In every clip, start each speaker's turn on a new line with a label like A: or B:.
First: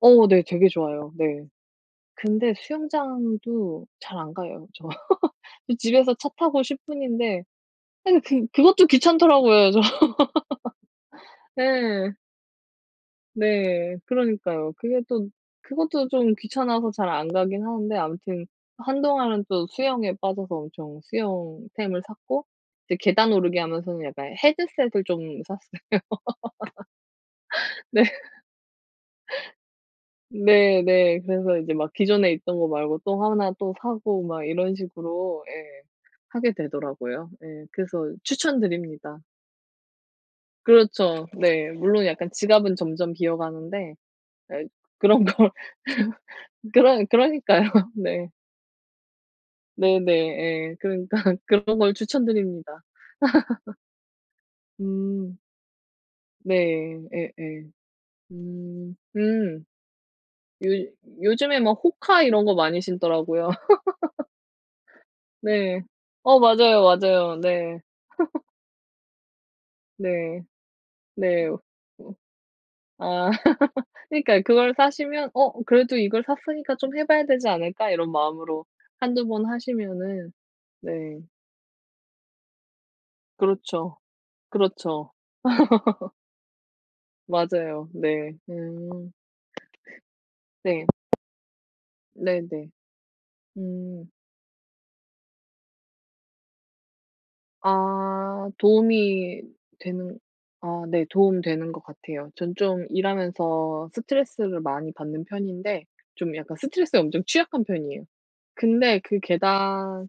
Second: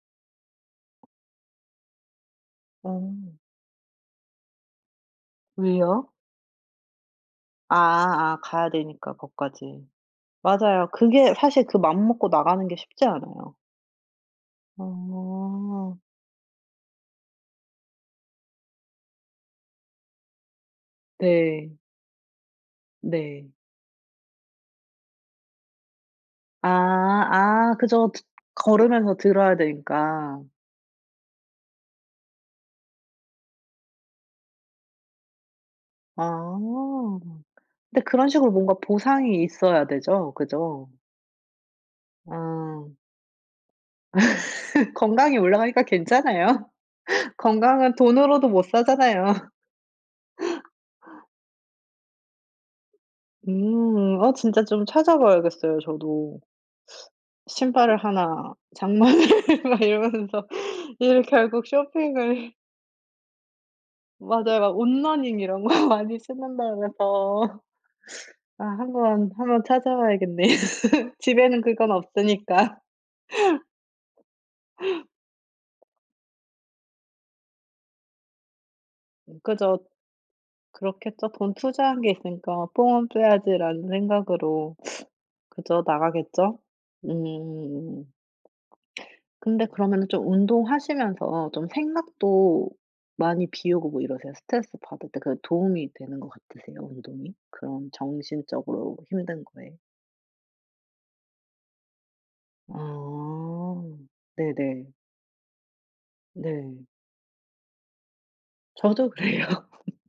A: 어 네 되게 좋아요. 네. 근데
B: 어.
A: 수영장도 잘 안 가요 저.
B: 왜요?
A: 집에서 차 타고 10 분인데
B: 아
A: 아 그
B: 아
A: 그
B: 가야
A: 그것도
B: 되니까
A: 귀찮더라고요 저.
B: 거기까지. 맞아요. 그게 사실 그 맘
A: 네.
B: 먹고 나가는 게 쉽지 않아요.
A: 네. 그러니까요. 그게 또
B: 어.
A: 그것도 좀 귀찮아서 잘 안 가긴 하는데 아무튼 한동안은 또 수영에 빠져서 엄청 수영
B: 네.
A: 템을 샀고 이제 계단
B: 네.
A: 오르기 하면서는 약간 헤드셋을 좀 샀어요.
B: 아 아
A: 네.
B: 그죠. 듣 걸으면서 들어야 되니까.
A: 네 네. 그래서 이제 막 기존에 있던 거 말고 또 1 또 사고 막 이런 식으로 예. 하게
B: 아.
A: 되더라고요. 예.
B: 근데
A: 그래서
B: 그런 식으로
A: 추천
B: 뭔가
A: 드립니다.
B: 보상이 있어야 되죠? 그죠?
A: 그렇죠. 네. 물론 약간 지갑은
B: 아.
A: 점점 비어 가는데 아이 그런
B: 건강이
A: 걸
B: 올라가니까 괜찮아요.
A: 그러 그러니까요.
B: 건강은
A: 네.
B: 돈으로도 못 사잖아요.
A: 네네. 예. 그러니까 그런 걸 추천 드립니다.
B: 음. 아 진짜 좀 찾아
A: 음.
B: 봐야겠어요. 저도.
A: 네. 예예.
B: 신발을 1
A: 음.
B: 장만을
A: 음.
B: 막 이러면서
A: 요
B: 이제
A: 요즘에
B: 결국
A: 뭐 호카 이런
B: 쇼핑을
A: 거 많이 신더라고요.
B: 맞아요. 막 온러닝 이런
A: 네.
B: 거 많이
A: 어 맞아요 맞아요.
B: 신는다면서.
A: 네.
B: 아 한번, 한번 찾아
A: 네.
B: 봐야겠네요.
A: 네. 어
B: 집에는 그건 없으니까.
A: 아. 그니까요. 그걸 사시면 '어 그래도 이걸 샀으니까 좀 해 봐야 되지 않을까?' 이런 마음으로 1-2
B: 음
A: 번
B: 그죠.
A: 하시면은 네.
B: 그렇겠죠. '돈 투자한 게 있으니까 뽕은 빼야지.'라는
A: 그렇죠.
B: 생각으로.
A: 그렇죠.
B: 그죠, 나가겠죠?
A: 맞아요.
B: 음.
A: 네. 음.
B: 근데 그러면은 좀
A: 네.
B: 운동하시면서 좀
A: 네네.
B: 생각도 많이 비우고 뭐
A: 음.
B: 이러세요? 스트레스 받을 때 그 도움이 되는 것 같으세요 운동이? 그런
A: 아
B: 정신적으로
A: 도움이
B: 힘든 거에?
A: 되는 아 네. 도움이 되는 것 같아요. 전
B: 아
A: 좀 일하면서 스트레스를
B: 네네.
A: 많이 받는 편인데 좀 약간
B: 네.
A: 스트레스에 엄청 취약한 편이에요. 근데
B: 저도
A: 그
B: 그래요.
A: 계단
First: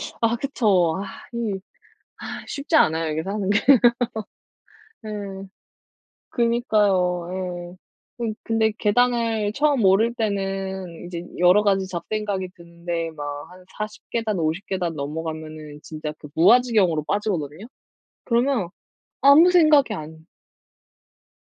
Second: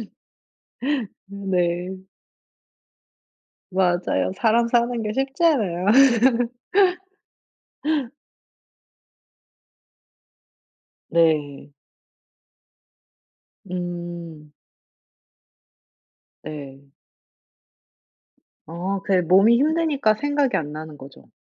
A: 그래서 아 그쵸. 아 이
B: 네.
A: 쉽지 않아요. 이게 사는 게.
B: 맞아요. 사람 사는
A: 네.
B: 게 쉽지 않아요.
A: 그러니까요. 예. 그러니 근데 계단을 처음 오를 때는 이제 여러
B: 네.
A: 가지 잡생각이 드는데 막 한 40 계단,
B: 음.
A: 50 계단 넘어가면은 진짜 그
B: 네.
A: 무아지경으로 빠지거든요. 그러면
B: 어 그게
A: 아무
B: 몸이
A: 생각이
B: 힘드니까
A: 안
B: 생각이 안 나는 거죠.